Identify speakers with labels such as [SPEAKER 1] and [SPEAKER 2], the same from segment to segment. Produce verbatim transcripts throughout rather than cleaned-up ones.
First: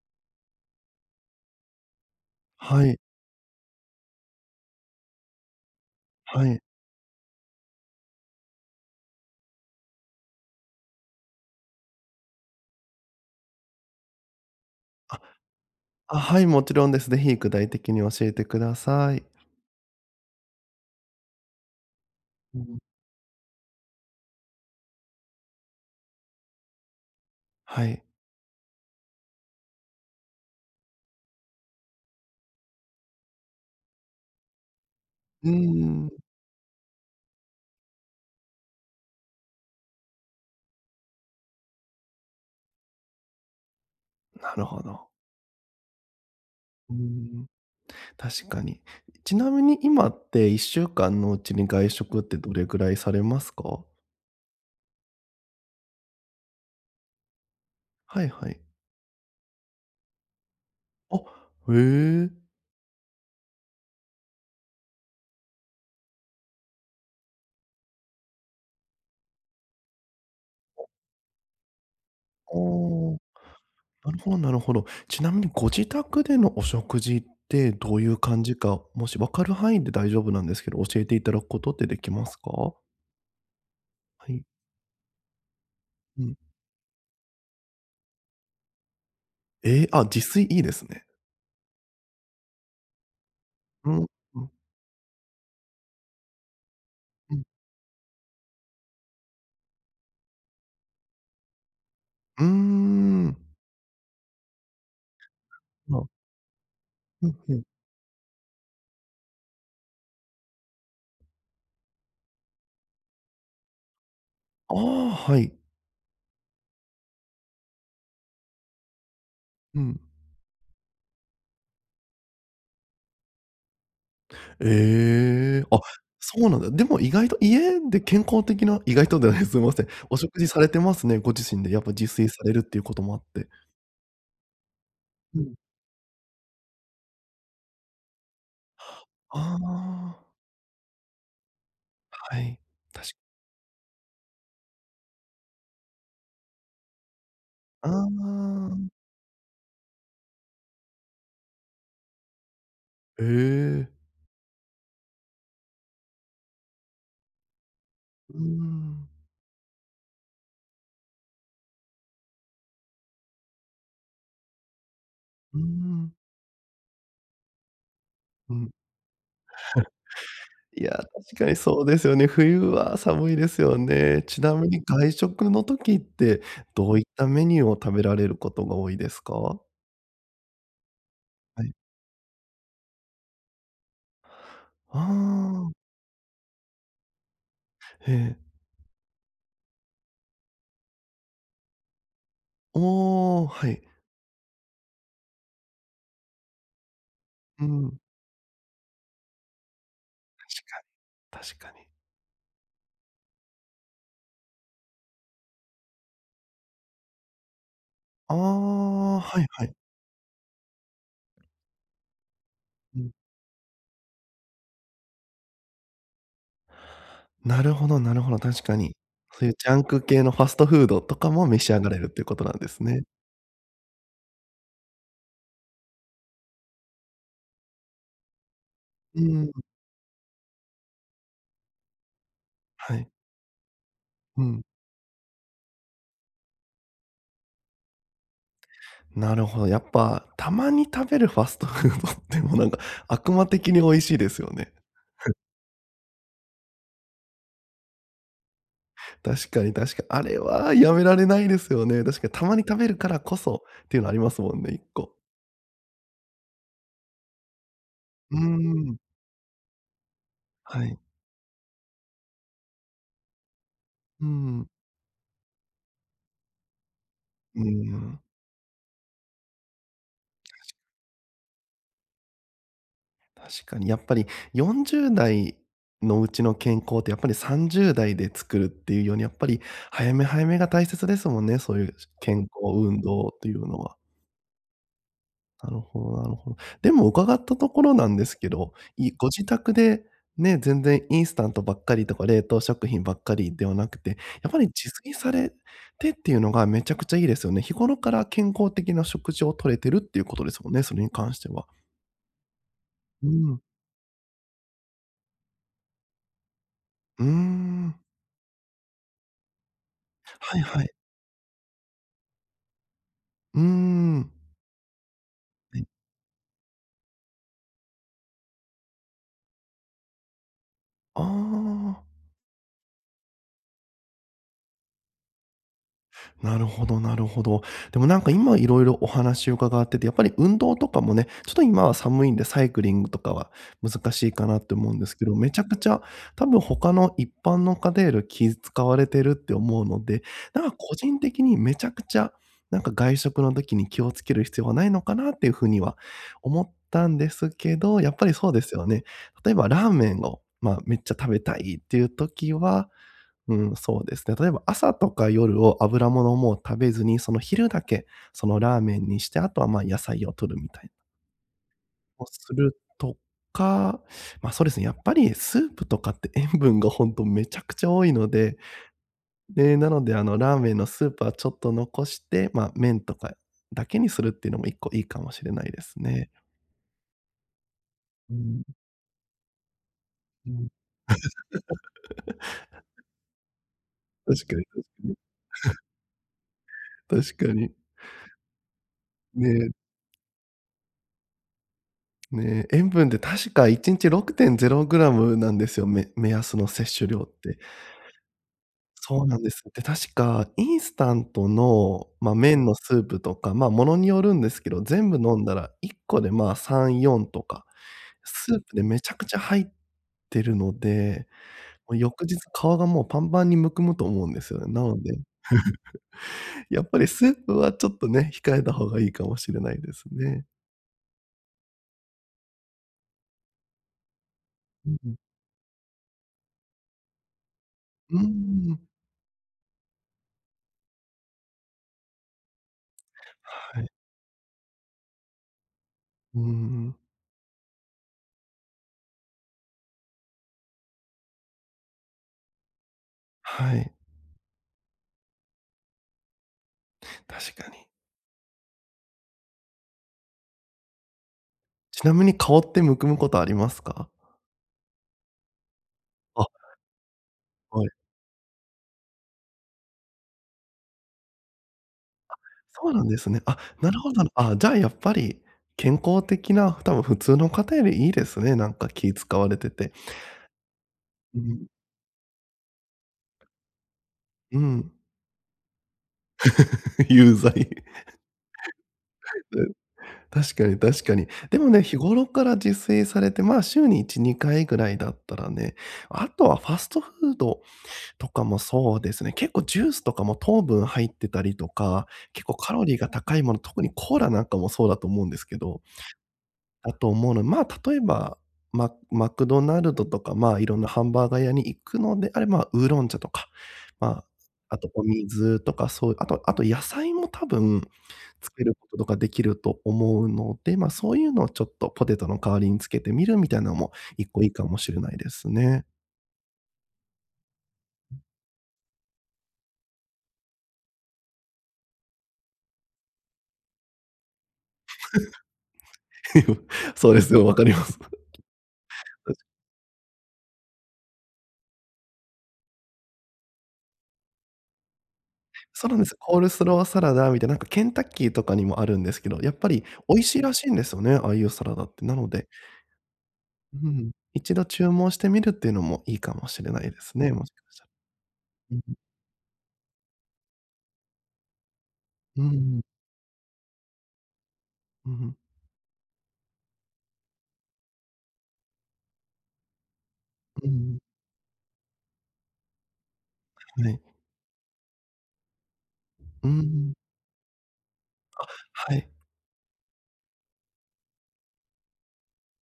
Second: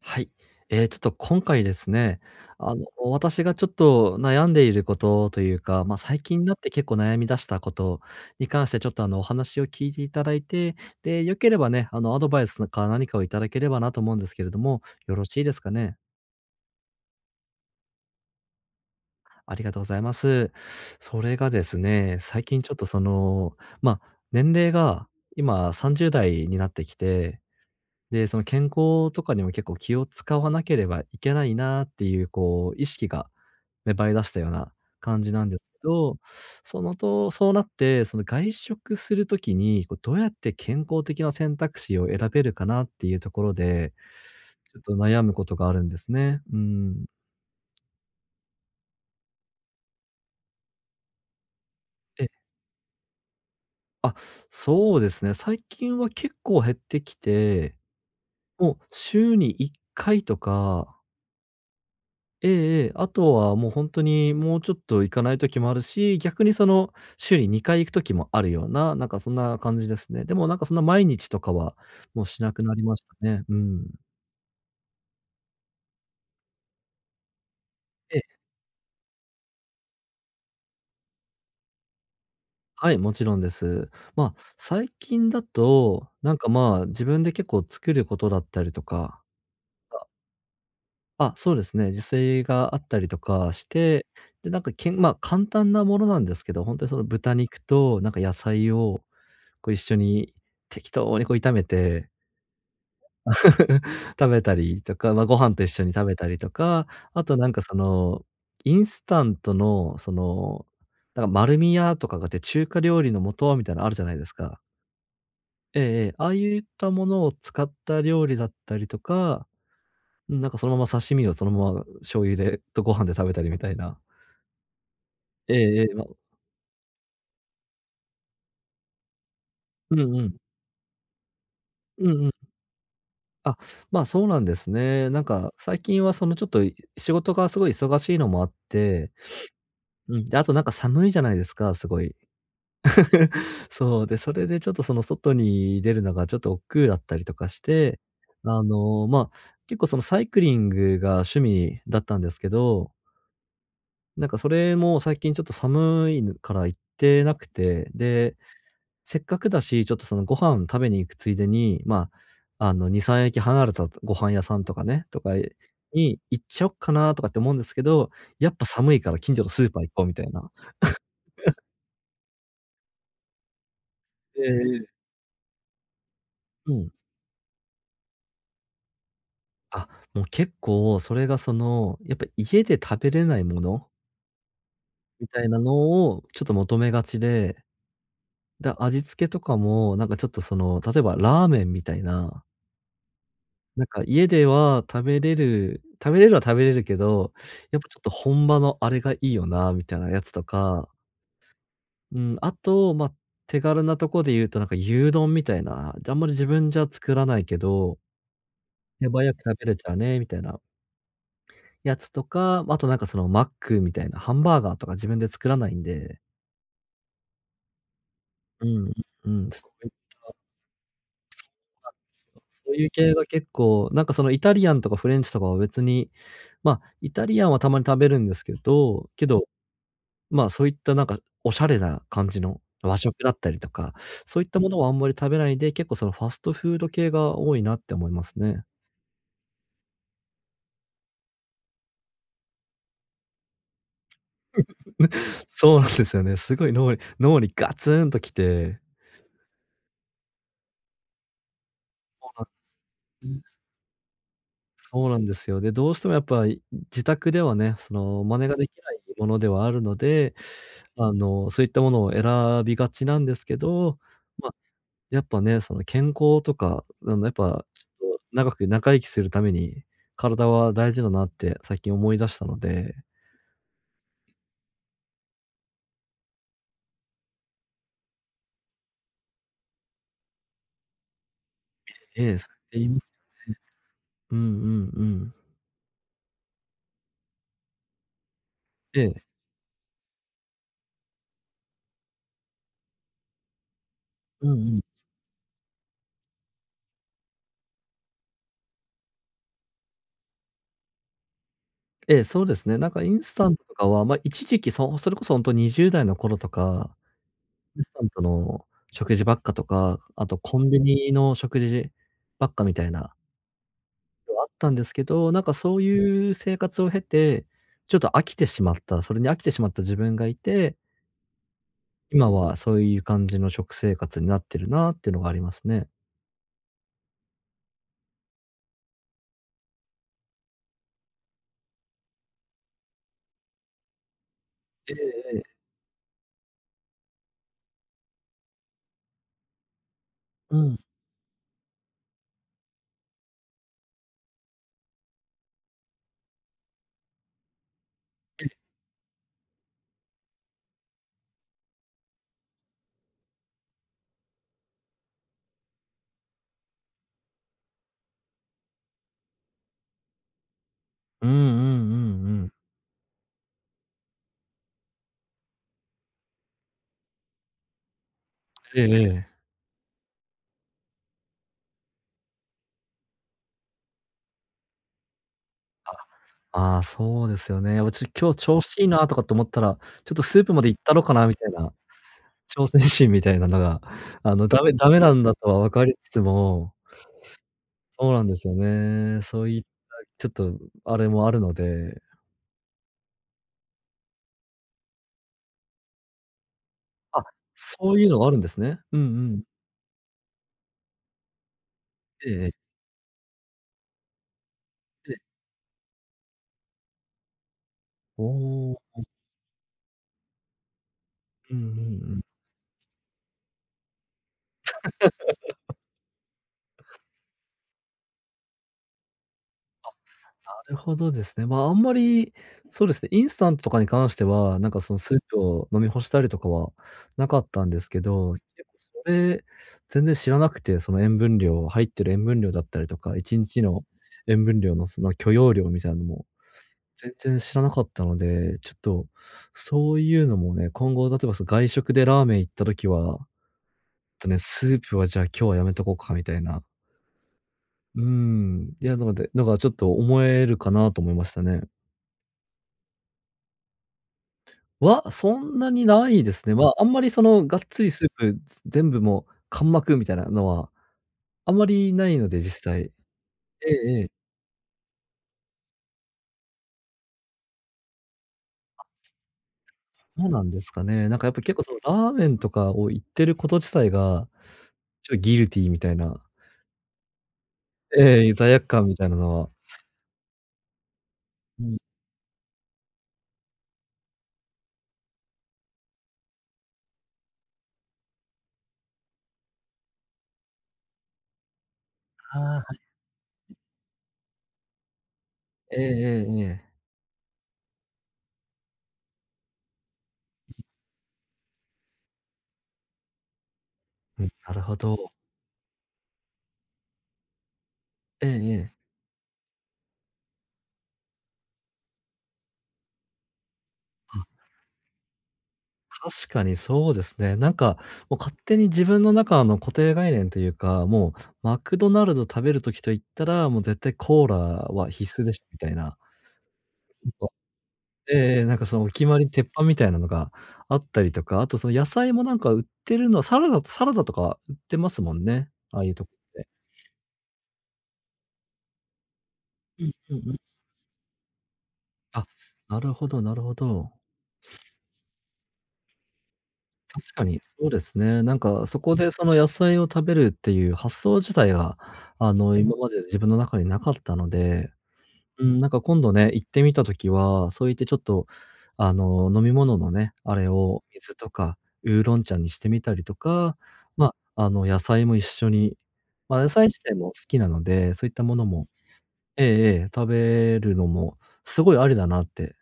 [SPEAKER 1] はい。えー、ちょっと今回ですね、あの、
[SPEAKER 2] はい、
[SPEAKER 1] 私がちょっと悩んでいることというか、まあ、最近に
[SPEAKER 2] は
[SPEAKER 1] なっ
[SPEAKER 2] い。
[SPEAKER 1] て結構悩み出したことに関して、ちょっとあの、お話を聞いていただいて、で、よければね、あの、アドバイスか何かをいただければなと思うんですけれども、よ
[SPEAKER 2] あ、
[SPEAKER 1] ろしいですかね。
[SPEAKER 2] あ、はい、もちろんです。ぜひ具体的に教えてください。
[SPEAKER 1] ありがとうございます。それがですね、最
[SPEAKER 2] う
[SPEAKER 1] 近ちょっ
[SPEAKER 2] ん、
[SPEAKER 1] とその、まあ、年齢が今さんじゅう代になってきて、
[SPEAKER 2] はい。
[SPEAKER 1] で、その健康とかにも結構気を使わなければいけないなっていう、こう、意識が芽生え出したような感じな
[SPEAKER 2] う
[SPEAKER 1] ん
[SPEAKER 2] ー
[SPEAKER 1] ですけど、
[SPEAKER 2] ん、
[SPEAKER 1] そのとそうなって、その外食するときに、こうどうやって健康的な選択肢を選べるかなっていうところで、
[SPEAKER 2] なる
[SPEAKER 1] ちょっ
[SPEAKER 2] ほ
[SPEAKER 1] と
[SPEAKER 2] ど。
[SPEAKER 1] 悩むことがあるんですね。う
[SPEAKER 2] うー
[SPEAKER 1] ん。
[SPEAKER 2] ん、確かに。ちなみに今っていっしゅうかんのうちに外食っ
[SPEAKER 1] え、
[SPEAKER 2] てどれぐらいされますか？
[SPEAKER 1] あ、そうですね。最近は結構減ってきて、
[SPEAKER 2] はいはい。
[SPEAKER 1] もう週にいっかいとか、
[SPEAKER 2] あ、へえ。
[SPEAKER 1] ええええ、あとはもう本当にもうちょっと行かない時もあるし、逆にその週ににかい行く時もあるような、なんかそんな感じですね。でもなんかそんな毎日とかはもうしなくなりました
[SPEAKER 2] あ
[SPEAKER 1] ね。うん。
[SPEAKER 2] あ、なるほどなるほど。ちなみにご自宅でのお食事ってどういう
[SPEAKER 1] え、
[SPEAKER 2] 感じか、もし分かる範囲で大丈夫なんですけど、教えていただくことってできますか？
[SPEAKER 1] はい、もちろんです。
[SPEAKER 2] は
[SPEAKER 1] ま
[SPEAKER 2] い。
[SPEAKER 1] あ、最近だと、
[SPEAKER 2] う
[SPEAKER 1] な
[SPEAKER 2] ん。
[SPEAKER 1] んかまあ、自分で結構作ることだったりとか、
[SPEAKER 2] ええ、あ、自炊いいですね。
[SPEAKER 1] あ、そうですね、自炊があったりとかし
[SPEAKER 2] う
[SPEAKER 1] て、
[SPEAKER 2] ん、う
[SPEAKER 1] で、
[SPEAKER 2] ん、
[SPEAKER 1] なんかけんまあ、簡単なものなんですけど、本当にその豚
[SPEAKER 2] うん。
[SPEAKER 1] 肉となんか野菜をこう一緒に適当にこう炒めて
[SPEAKER 2] うーん。
[SPEAKER 1] 食べたりとか、まあ、ご飯と一緒に食
[SPEAKER 2] の、
[SPEAKER 1] べたりとか、あ
[SPEAKER 2] う
[SPEAKER 1] と
[SPEAKER 2] ん
[SPEAKER 1] なん
[SPEAKER 2] う
[SPEAKER 1] か
[SPEAKER 2] ん。
[SPEAKER 1] その、インスタントのその、なんか丸み屋とかがあって、中華料理の素みたいなのあるじゃないですか。
[SPEAKER 2] ああ、はい。
[SPEAKER 1] ええええ、ああいったものを使った料理だったりとか、
[SPEAKER 2] うん。
[SPEAKER 1] うん、なんかそのまま刺身をそのまま醤油でとご飯で食べたりみたいな。え
[SPEAKER 2] ええ、
[SPEAKER 1] え
[SPEAKER 2] あ、
[SPEAKER 1] ええ、まあ、
[SPEAKER 2] そうなんだ。でも意外と家で健康的な意外とではない、すいません。
[SPEAKER 1] うん
[SPEAKER 2] お
[SPEAKER 1] うん。
[SPEAKER 2] 食事されてますね、ご自身でやっぱ自
[SPEAKER 1] うんう
[SPEAKER 2] 炊
[SPEAKER 1] ん。
[SPEAKER 2] されるっていうこともあって。
[SPEAKER 1] あ、まあ、そうなんですね。なん
[SPEAKER 2] う
[SPEAKER 1] か
[SPEAKER 2] ん。
[SPEAKER 1] 最近はそのちょっと、い仕事がすごい忙しいのもあって、
[SPEAKER 2] あ
[SPEAKER 1] うん、
[SPEAKER 2] あ、
[SPEAKER 1] で、あとなんか寒いじゃないですか、すごい。
[SPEAKER 2] はい。確
[SPEAKER 1] そう、で、それでちょっとその外に出るのがちょっと億劫だったりとかし
[SPEAKER 2] あ
[SPEAKER 1] て、あ
[SPEAKER 2] あ、
[SPEAKER 1] の、まあ、結構そのサイクリングが趣味だったんですけど、
[SPEAKER 2] ええ。
[SPEAKER 1] なんかそれも最近ちょっと寒いから行ってなくて、で、
[SPEAKER 2] うーん、
[SPEAKER 1] せっかくだし、ちょっとそのご飯食べに行くついでに、まあ、あの、に、さん駅離れたご飯屋さんとかね、とか
[SPEAKER 2] うーん、
[SPEAKER 1] に行っちゃおっかなとかって思うんですけど、や
[SPEAKER 2] う
[SPEAKER 1] っぱ
[SPEAKER 2] ん。
[SPEAKER 1] 寒いから近所のスーパー行こうみたいな。
[SPEAKER 2] いや、確かにそうですよね。冬は寒いですよね。ち
[SPEAKER 1] え
[SPEAKER 2] なみに
[SPEAKER 1] え。
[SPEAKER 2] 外食の時って、
[SPEAKER 1] うん。
[SPEAKER 2] どういったメニューを食べられることが多いですか？
[SPEAKER 1] あ、もう結構それがそ
[SPEAKER 2] はい。
[SPEAKER 1] の、やっぱ家で食べれないもの
[SPEAKER 2] あ
[SPEAKER 1] みたいな
[SPEAKER 2] あ、
[SPEAKER 1] のをちょっと求めがちで、
[SPEAKER 2] ええ。
[SPEAKER 1] だ味付けとかもなんかちょっとその、例えばラーメンみたいな、
[SPEAKER 2] おお、はい。
[SPEAKER 1] なんか家では食べれる食べれるは食べれるけど、
[SPEAKER 2] う
[SPEAKER 1] やっぱちょ
[SPEAKER 2] ん。
[SPEAKER 1] っと本場のあれがいいよなみたいなやつと
[SPEAKER 2] 確
[SPEAKER 1] か、
[SPEAKER 2] かに確かに。
[SPEAKER 1] うん、あと、まあ、手軽なとこで言うとなんか牛丼みたいな、あんまり自分じゃ作らないけど、
[SPEAKER 2] あ
[SPEAKER 1] 手
[SPEAKER 2] あ、
[SPEAKER 1] 早
[SPEAKER 2] は
[SPEAKER 1] く
[SPEAKER 2] い
[SPEAKER 1] 食
[SPEAKER 2] は
[SPEAKER 1] べ
[SPEAKER 2] い。
[SPEAKER 1] れちゃうねみたいなやつとか、あとなん
[SPEAKER 2] う
[SPEAKER 1] か
[SPEAKER 2] ん。
[SPEAKER 1] そのマックみたいな、ハンバーガーとか自分で作らないんで、
[SPEAKER 2] なるほどなるほど、確
[SPEAKER 1] う
[SPEAKER 2] か
[SPEAKER 1] ん、
[SPEAKER 2] に。
[SPEAKER 1] う
[SPEAKER 2] そう
[SPEAKER 1] ん、
[SPEAKER 2] いう
[SPEAKER 1] そ
[SPEAKER 2] ジャン
[SPEAKER 1] うい
[SPEAKER 2] ク
[SPEAKER 1] う、
[SPEAKER 2] 系のファストフードとかも召し上がれるっていうことなんで
[SPEAKER 1] そう
[SPEAKER 2] す
[SPEAKER 1] いう
[SPEAKER 2] ね。
[SPEAKER 1] 系が結構、なんかそのイタリアンとかフレンチとかは別に、ま、イタリアンはたまに食べるんですけど、
[SPEAKER 2] う
[SPEAKER 1] けど、
[SPEAKER 2] ん、
[SPEAKER 1] ま、そういったなんかおしゃれな感じの
[SPEAKER 2] は
[SPEAKER 1] 和
[SPEAKER 2] い。
[SPEAKER 1] 食だったりとか、そ
[SPEAKER 2] う
[SPEAKER 1] ういった
[SPEAKER 2] ん。
[SPEAKER 1] ものはあんまり食べないで、結構そのファストフード系が多いなって思いますね。
[SPEAKER 2] なるほど、やっぱ、たまに食べるファストフードってもうなんか悪魔的に美味しいですよね。
[SPEAKER 1] そうなんですよね。すごい脳に脳にガツンときて、
[SPEAKER 2] 確かに確かにあれはやめられないですよね。確か
[SPEAKER 1] そ
[SPEAKER 2] に
[SPEAKER 1] うな
[SPEAKER 2] たま
[SPEAKER 1] ん
[SPEAKER 2] に食べるからこそっていうのありますもんね、1
[SPEAKER 1] そう
[SPEAKER 2] 個。
[SPEAKER 1] なんですよ。で、どうしてもやっぱ、い自宅ではね、その、
[SPEAKER 2] う
[SPEAKER 1] 真
[SPEAKER 2] ー
[SPEAKER 1] 似ができな
[SPEAKER 2] ん、
[SPEAKER 1] いものではあるので、
[SPEAKER 2] はい。
[SPEAKER 1] あの、そういったものを選びがちなんですけど、
[SPEAKER 2] うー
[SPEAKER 1] まあ、
[SPEAKER 2] ん、
[SPEAKER 1] やっぱね、その、健康とか、あの、やっ
[SPEAKER 2] う
[SPEAKER 1] ぱ、
[SPEAKER 2] ー
[SPEAKER 1] ちょっと
[SPEAKER 2] ん。
[SPEAKER 1] 長く長生きするために、体は大事だなって最近思い出したので、
[SPEAKER 2] 確かにやっぱりよん代のうちの健康ってやっぱりさん代で作るっていうように、やっぱり早め早めが大切ですもんね、そういう
[SPEAKER 1] ええ、
[SPEAKER 2] 健
[SPEAKER 1] そ
[SPEAKER 2] 康
[SPEAKER 1] う言いま
[SPEAKER 2] 運
[SPEAKER 1] す。
[SPEAKER 2] 動っていうのは。
[SPEAKER 1] うんうんうん。
[SPEAKER 2] なるほどなるほど。でも伺ったところなんですけど、
[SPEAKER 1] え
[SPEAKER 2] い
[SPEAKER 1] え、
[SPEAKER 2] ご自宅でね、全然インスタントばっかりとか冷凍食品ばっかりではなくて、
[SPEAKER 1] う
[SPEAKER 2] や
[SPEAKER 1] ん
[SPEAKER 2] っ
[SPEAKER 1] う
[SPEAKER 2] ぱり
[SPEAKER 1] ん。
[SPEAKER 2] 自炊されてっていうのがめちゃくちゃいいですよね。日頃から健康的な食事をとれてるっていうことですもんね、それに関しては。
[SPEAKER 1] ええ、そうですね。なんかイン
[SPEAKER 2] う
[SPEAKER 1] スタン
[SPEAKER 2] ん。
[SPEAKER 1] トとかは、ま、一時期、そそれこそ本当とにじゅう代の頃とか
[SPEAKER 2] うー
[SPEAKER 1] レス
[SPEAKER 2] ん。
[SPEAKER 1] トランとの食事ばっかとか、あとコ
[SPEAKER 2] はい
[SPEAKER 1] ンビ
[SPEAKER 2] はい。
[SPEAKER 1] ニの食事ばっかみたいなの
[SPEAKER 2] うーん。
[SPEAKER 1] あったんですけど、なんかそ
[SPEAKER 2] は
[SPEAKER 1] う
[SPEAKER 2] い
[SPEAKER 1] いう生活を経て、ちょっと飽きてしまった、それに飽きてしまった自分がいて、
[SPEAKER 2] ああ。
[SPEAKER 1] 今はそういう感じの食生活になってるなっていうのがありますね。
[SPEAKER 2] なるほどなるほど。でもなんか今いろいろお話を伺ってて、やっぱり運動とかもね、ちょっと今は寒いんでサイクリングとかは難しいかなって思
[SPEAKER 1] え
[SPEAKER 2] う
[SPEAKER 1] え
[SPEAKER 2] んですけど、
[SPEAKER 1] え
[SPEAKER 2] めち
[SPEAKER 1] え。
[SPEAKER 2] ゃくちゃ多分他の一般の方より気使われてるって思うので、
[SPEAKER 1] う
[SPEAKER 2] なんか
[SPEAKER 1] ん。
[SPEAKER 2] 個人的にめちゃくちゃ、なんか外食の時に気をつける必要はないのかなっていう風には思ったんですけど、やっぱりそうですよね。例えばラーメンを、まあ、めっちゃ食べたいっていう時は、うん、そうですね。例えば朝とか夜を油物をもう食べずに、その昼だけ、そのラーメンにして、あとは、ま、あ野菜を摂るみたいな
[SPEAKER 1] うんうんうんう
[SPEAKER 2] を
[SPEAKER 1] ん。
[SPEAKER 2] するとか、ま、あそうですね、やっぱりスープとかって塩分が本当めちゃくちゃ多いので、
[SPEAKER 1] ええええ。
[SPEAKER 2] で、なので、あの、ラーメンのスープはちょっと残して、ま、あ麺とかだけにするっていうのも一個いいかもしれないですね。
[SPEAKER 1] ああ、そうですよね。おち今
[SPEAKER 2] う
[SPEAKER 1] 日調
[SPEAKER 2] ん、
[SPEAKER 1] 子いいなとかと思ったら、ちょっとスー
[SPEAKER 2] う
[SPEAKER 1] プまで
[SPEAKER 2] ん、
[SPEAKER 1] 行ったろかなみたいな、挑戦心みたいなのが、あ
[SPEAKER 2] 確
[SPEAKER 1] の、
[SPEAKER 2] か
[SPEAKER 1] ダ
[SPEAKER 2] に
[SPEAKER 1] メ
[SPEAKER 2] 確か
[SPEAKER 1] ダメな
[SPEAKER 2] に。
[SPEAKER 1] んだとは分かりつつも、
[SPEAKER 2] 確かに。
[SPEAKER 1] そうなんですよね。そういっ
[SPEAKER 2] ね。
[SPEAKER 1] た、ちょっとあれもあるので。
[SPEAKER 2] ねえ、塩分って確かいちにちろくてんれいグラムなんですよ、め目安の摂取量
[SPEAKER 1] あ、
[SPEAKER 2] って。
[SPEAKER 1] そういうのがあるんですね。うんう
[SPEAKER 2] そうな
[SPEAKER 1] ん。
[SPEAKER 2] んです。で、確かインスタントの、
[SPEAKER 1] ええ
[SPEAKER 2] ま、
[SPEAKER 1] え
[SPEAKER 2] 麺
[SPEAKER 1] え。
[SPEAKER 2] のスープとか、ま、ものによるんですけど、全
[SPEAKER 1] え
[SPEAKER 2] 部
[SPEAKER 1] え。
[SPEAKER 2] 飲んだらいっこで、まあ、さん、よんとか、
[SPEAKER 1] お
[SPEAKER 2] スープ
[SPEAKER 1] お。
[SPEAKER 2] でめちゃくちゃ入ってるので、
[SPEAKER 1] うんうんう
[SPEAKER 2] もう
[SPEAKER 1] ん。
[SPEAKER 2] 翌日顔がもうパンパンにむくむと思うんですよね。なので、やっぱりスープはちょっとね、控えた方がいいかもしれないですね。
[SPEAKER 1] なるほどですね。まあ、あんまり、そうですね、インスタントとかに関しては、なんか
[SPEAKER 2] う
[SPEAKER 1] そ
[SPEAKER 2] ん
[SPEAKER 1] の
[SPEAKER 2] う
[SPEAKER 1] ス
[SPEAKER 2] ん。
[SPEAKER 1] ープを飲み干したりとかはなかったんですけ
[SPEAKER 2] うー
[SPEAKER 1] ど、結
[SPEAKER 2] ん。
[SPEAKER 1] 構それ、全然知らなくて、その塩分量、入ってる塩分量だったりとか、いちにち
[SPEAKER 2] は
[SPEAKER 1] の
[SPEAKER 2] い。
[SPEAKER 1] 塩分量のその許容量みたいなのも
[SPEAKER 2] うーん。
[SPEAKER 1] 全然知らなかったので、ちょっと、そういうのもね、今後例えば、そ、外食でラーメン行った時は、
[SPEAKER 2] はい、
[SPEAKER 1] とね、スープはじゃあ今日はやめとこうかみたいな。
[SPEAKER 2] 確かに。
[SPEAKER 1] うーん。いや、なので、のがちょっと思えるかなと思いましたね。
[SPEAKER 2] ちなみに顔ってむくむことありますか？
[SPEAKER 1] は、そんなにないで
[SPEAKER 2] あ、
[SPEAKER 1] すね。まあ、あんまりそのがっつ
[SPEAKER 2] は
[SPEAKER 1] り
[SPEAKER 2] い。
[SPEAKER 1] スープ全部もう完幕みたいなのは、あんまりないので、実
[SPEAKER 2] そ
[SPEAKER 1] 際。
[SPEAKER 2] うなんですね。あ、
[SPEAKER 1] ええ
[SPEAKER 2] なる
[SPEAKER 1] ええ。
[SPEAKER 2] ほど。あ、じゃあやっぱり、健康的な、多分普通の方よりいいですね、なんか気使われてて。
[SPEAKER 1] そうなんですかね。なんかやっ
[SPEAKER 2] う
[SPEAKER 1] ぱ結構
[SPEAKER 2] ん。
[SPEAKER 1] そのラーメンとかを言ってること自体が、
[SPEAKER 2] うん。
[SPEAKER 1] ちょっとギルティーみたいな、
[SPEAKER 2] 有罪。
[SPEAKER 1] ええ、罪悪感みたいなのは、
[SPEAKER 2] 確かに確かに。で
[SPEAKER 1] う
[SPEAKER 2] も
[SPEAKER 1] ん。
[SPEAKER 2] ね、日頃から自炊されて、まあ、週にいち、にかいぐらいだったらね、あとはファストフードとかもそうですね、結構ジュースとかも糖分入ってたりとか、結構
[SPEAKER 1] あ
[SPEAKER 2] カ
[SPEAKER 1] あ、
[SPEAKER 2] ロリーが高いもの、特にコーラなんかもそうだと思うんですけ
[SPEAKER 1] え
[SPEAKER 2] ど
[SPEAKER 1] えええええ。
[SPEAKER 2] だと思うので。まあ、例えば、ママクドナルドとか、まあ、いろんなハンバーガー屋に行くのであれば、ウーロン茶とか、ま
[SPEAKER 1] う
[SPEAKER 2] あ、
[SPEAKER 1] ん、なるほ
[SPEAKER 2] あとお
[SPEAKER 1] ど。
[SPEAKER 2] 水とか、そうあとあと野菜も多分
[SPEAKER 1] ええ
[SPEAKER 2] つ
[SPEAKER 1] え
[SPEAKER 2] け
[SPEAKER 1] え。
[SPEAKER 2] ることとかできると思うので、まあ、そういうのをちょっとポテトの代わりにつけてみるみたいなのも
[SPEAKER 1] あ、
[SPEAKER 2] 一個いいかもしれないですね。
[SPEAKER 1] 確かにそうですね。なんか、もう勝手に自分の中の固定概念というか、もうマクドナルド食べる時と言ったら、もう絶対コーラは必須でしょみたいな、
[SPEAKER 2] そうで すよ、わかります。
[SPEAKER 1] ええええ、なんかそのお決まり、鉄板 みたいなのがあったりとか、あとその野菜もなんか売ってるのはサラダサラダとか売ってますもんね、ああ
[SPEAKER 2] そ
[SPEAKER 1] い
[SPEAKER 2] う
[SPEAKER 1] う
[SPEAKER 2] なん
[SPEAKER 1] と
[SPEAKER 2] で
[SPEAKER 1] こ
[SPEAKER 2] す。
[SPEAKER 1] っ
[SPEAKER 2] コー
[SPEAKER 1] て。
[SPEAKER 2] ルスローサラダみたいな、なんかケンタッキーとかにもあるんですけど、やっぱり
[SPEAKER 1] うん
[SPEAKER 2] 美味
[SPEAKER 1] う
[SPEAKER 2] し
[SPEAKER 1] ん。
[SPEAKER 2] いらしいんですよね、ああいうサラダって。な
[SPEAKER 1] あ、
[SPEAKER 2] ので
[SPEAKER 1] なるほどなるほ
[SPEAKER 2] う
[SPEAKER 1] ど。
[SPEAKER 2] ん、一度注文してみるっていうのもいいかもしれないで
[SPEAKER 1] 確
[SPEAKER 2] す
[SPEAKER 1] か
[SPEAKER 2] ね、
[SPEAKER 1] に、
[SPEAKER 2] もしか
[SPEAKER 1] そう
[SPEAKER 2] し
[SPEAKER 1] で
[SPEAKER 2] たら。
[SPEAKER 1] すね。なんか
[SPEAKER 2] う
[SPEAKER 1] そ
[SPEAKER 2] ん、
[SPEAKER 1] こでその野菜を食べるっていう発想自体が、あ
[SPEAKER 2] うん、う
[SPEAKER 1] の、今
[SPEAKER 2] ん、
[SPEAKER 1] まで自分の中になかったので、
[SPEAKER 2] うん、
[SPEAKER 1] うん、なんか今度ね、行ってみたときは、そう言ってちょっと、あの、飲み物のね、あれを水とかウーロン茶にしてみたりとか、
[SPEAKER 2] はい。
[SPEAKER 1] ま、ああの、野菜も一緒に、まあ、
[SPEAKER 2] う
[SPEAKER 1] 野菜自
[SPEAKER 2] ん、
[SPEAKER 1] 体も好きなので、そういったものも、
[SPEAKER 2] はい。
[SPEAKER 1] ええええ、食べるのもすごいありだなって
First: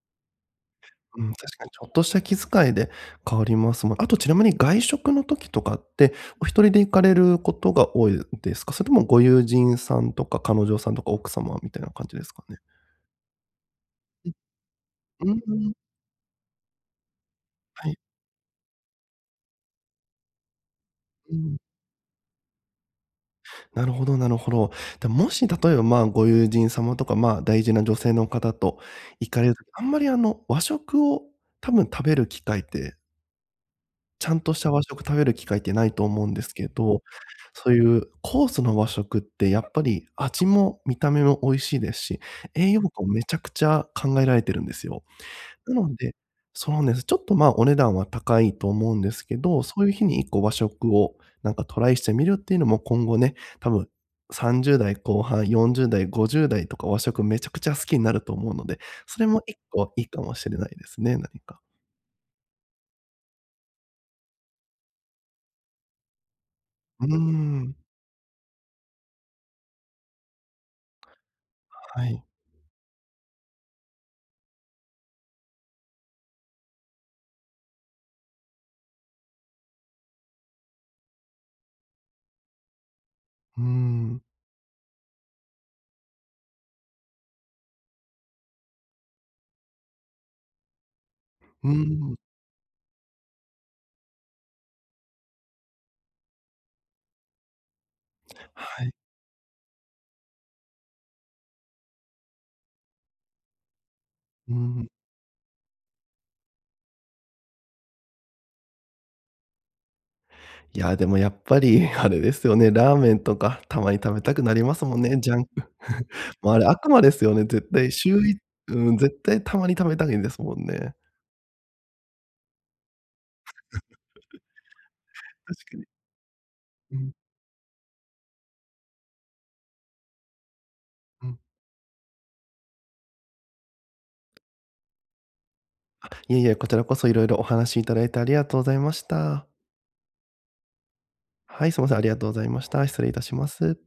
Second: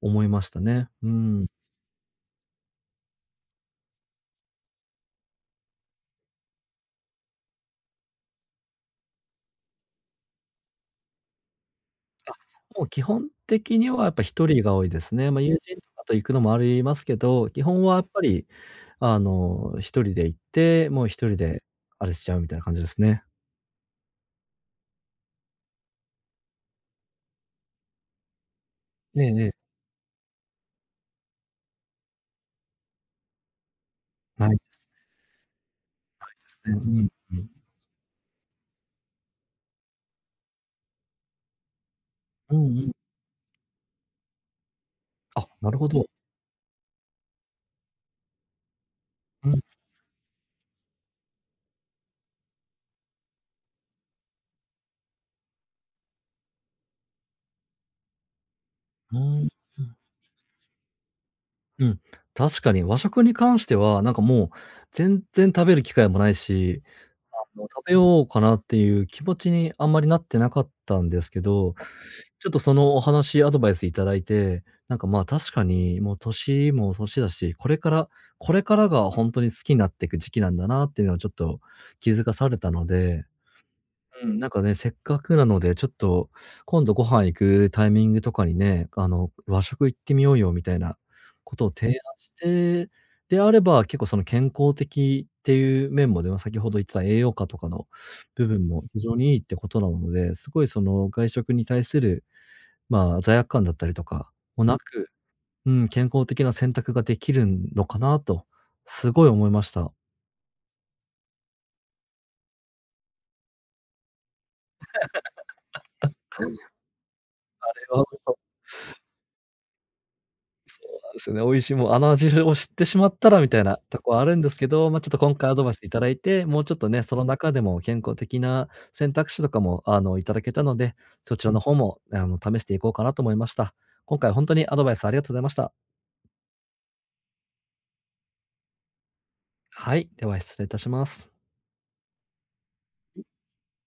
[SPEAKER 1] 思いましたね。う
[SPEAKER 2] うん、
[SPEAKER 1] ん。
[SPEAKER 2] 確かにちょっとした気遣いで変わりますもん。あとちなみに外食の時とかって、お一人で行かれることが多いですか？それともご友人さんとか彼女さんとか奥様みたいな感じですかね？
[SPEAKER 1] もう基本的にはやっぱ一人が多いですね。
[SPEAKER 2] う
[SPEAKER 1] まあ、友
[SPEAKER 2] ん、
[SPEAKER 1] 人とかと行くのもありますけど、基本
[SPEAKER 2] は
[SPEAKER 1] は
[SPEAKER 2] い。
[SPEAKER 1] やっぱり、あの、一人で行って、もう一
[SPEAKER 2] う
[SPEAKER 1] 人
[SPEAKER 2] ん。
[SPEAKER 1] であれしちゃうみたいな感じですね。
[SPEAKER 2] なるほどなるほど。で、もし例えば、まあ、ご友人様とか、まあ、大事な女性の方と
[SPEAKER 1] ええ
[SPEAKER 2] 行か
[SPEAKER 1] え
[SPEAKER 2] れる
[SPEAKER 1] え。
[SPEAKER 2] とき、あんまり、あの、和食を多分食べる機会って、ちゃん
[SPEAKER 1] な
[SPEAKER 2] と
[SPEAKER 1] い
[SPEAKER 2] した
[SPEAKER 1] で
[SPEAKER 2] 和食食べる機会ってないと思うんです
[SPEAKER 1] す
[SPEAKER 2] け
[SPEAKER 1] ね。う
[SPEAKER 2] ど、
[SPEAKER 1] んうん。
[SPEAKER 2] そういうコースの和食ってやっぱり味も見た目も美味しいですし、
[SPEAKER 1] うん
[SPEAKER 2] 栄
[SPEAKER 1] う
[SPEAKER 2] 養
[SPEAKER 1] ん。
[SPEAKER 2] 価もめちゃくちゃ考えられてるんですよ。
[SPEAKER 1] あ、な
[SPEAKER 2] な
[SPEAKER 1] るほ
[SPEAKER 2] の
[SPEAKER 1] ど。
[SPEAKER 2] でそうなんです。ちょっと、まあ、お値段は高いと思うんですけ
[SPEAKER 1] うん、う
[SPEAKER 2] ど、そういう日に一個和食をなんかトライしてみるっていうのも今後ね、多分さんじゅう代後半、よんじゅう代、ごじゅう代とか和食めちゃくちゃ好きになると思うので、
[SPEAKER 1] ー
[SPEAKER 2] それも
[SPEAKER 1] ん。
[SPEAKER 2] 一個いいかもしれないですね、何か。
[SPEAKER 1] うん、確かに和食に関しては、なんかもう全然食べる機会もないし、
[SPEAKER 2] うー
[SPEAKER 1] あの、
[SPEAKER 2] ん、
[SPEAKER 1] 食べようかなっていう気持ちにあんまりなってなかったんですけど、
[SPEAKER 2] はい。
[SPEAKER 1] ちょっとそのお話、アドバイスいただいて、なんかまあ確かにもう年も年だし、これから、これからが本当に好きになっていく時期なんだなっていうのはちょっと気づかされたので、
[SPEAKER 2] うーん。
[SPEAKER 1] うん、なんかね、せっかくなので、ちょっと今度ご飯行くタイミングとかにね、あの、和食行ってみようよみたいなこと
[SPEAKER 2] う
[SPEAKER 1] を
[SPEAKER 2] ー
[SPEAKER 1] 提案
[SPEAKER 2] ん、
[SPEAKER 1] して、であれば、結構その健康的っていう面もね、ま、先ほど言ってた栄養価とかの部分も
[SPEAKER 2] はい。
[SPEAKER 1] 非常にいいってことなので、すごいその外食に対する、まあ、罪悪感だったりとか
[SPEAKER 2] うー
[SPEAKER 1] もな
[SPEAKER 2] ん。
[SPEAKER 1] く、うん、健康的な選択ができるのかなと、すごい思いました。
[SPEAKER 2] いや、でもやっぱりあれですよね、ラーメンとかたまに食べたくなりますもんね、ジャンク。まああれ悪魔ですよね、絶対週ういうん、絶対たまに食べたいんですもんね。
[SPEAKER 1] ですね。美味しいもう、あの味を知ってしまったらみたいなとこはあるんですけど、ま、ちょっと今回アド
[SPEAKER 2] 確
[SPEAKER 1] バイ
[SPEAKER 2] か
[SPEAKER 1] ス
[SPEAKER 2] に。
[SPEAKER 1] いただいて、もうちょっと
[SPEAKER 2] う
[SPEAKER 1] ね、
[SPEAKER 2] ん
[SPEAKER 1] その中でも健康的な選択肢とかも、あの、いただけたので、
[SPEAKER 2] う
[SPEAKER 1] そ
[SPEAKER 2] ん。
[SPEAKER 1] ちらの方も、あの、試していこうかなと思いました。今回ほんとにアドバイスありがとうございました。
[SPEAKER 2] あ、いえいえ、こちらこそいろいろお話しいただいてありがとうございました。
[SPEAKER 1] はい、では失礼いたします。
[SPEAKER 2] はい、すみません、ありがとうございました。失礼いたします。